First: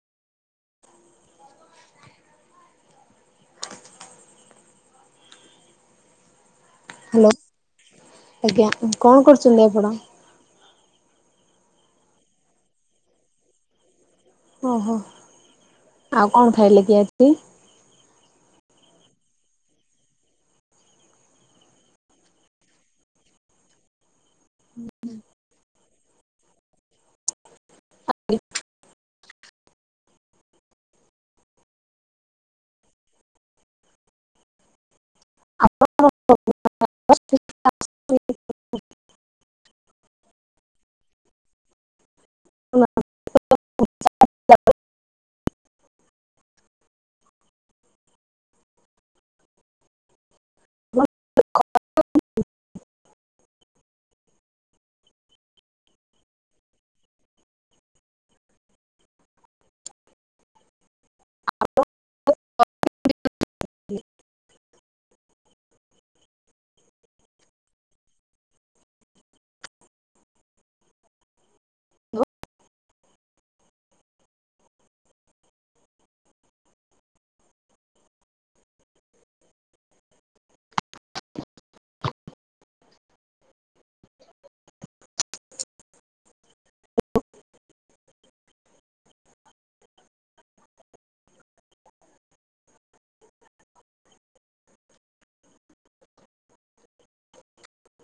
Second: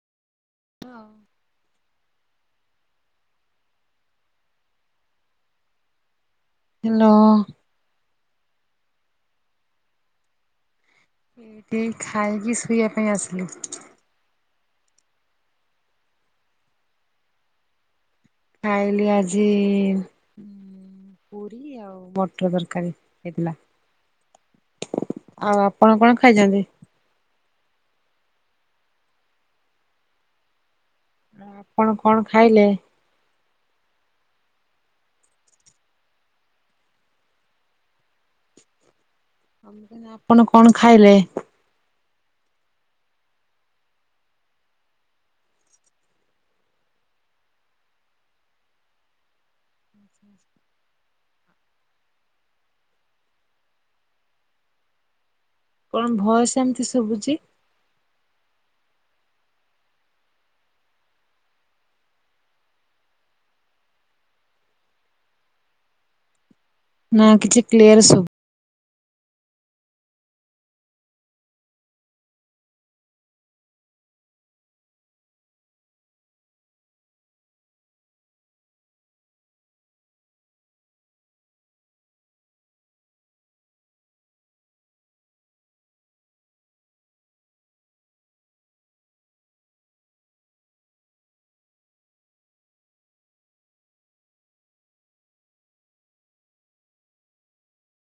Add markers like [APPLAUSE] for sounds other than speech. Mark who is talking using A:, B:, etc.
A: Hello. ଏ ନଅ
B: hello ଆଜ୍ଞା। କଣ କରୁଚନ୍ତି ଆପଣ?
A: ଏଇଠି ଖାଇକି ଶୋଇଆ ପାଇଁ ଆସିଲି।
B: ଓହୋ। ଆଉ କଣ ଖାଇଲେ କି ଆଜି?
A: ଖାଇଲି ଆଜି ପୁରି ଆଉ ମଟର ତରକାରୀ ହେଇଥିଲା। ଆଉ ଆପଣ କଣ ଖାଇଚନ୍ତି?
B: [UNINTELLIGIBLE]
A: ଆପଣ କଣ ଖାଇଲେ?
B: ଆପଣ [UNINTELLIGIBLE]
A: ମୁଁ କହିଲି ଆପଣ କଣ ଖାଇଲେ?
B: [UNINTELLIGIBLE]
A: କଣ ଭଏସ ଏମିତି ଶୁଭୁଚି? ନାଁ କିଛି କ୍ଲିୟର ଶୁଭୁ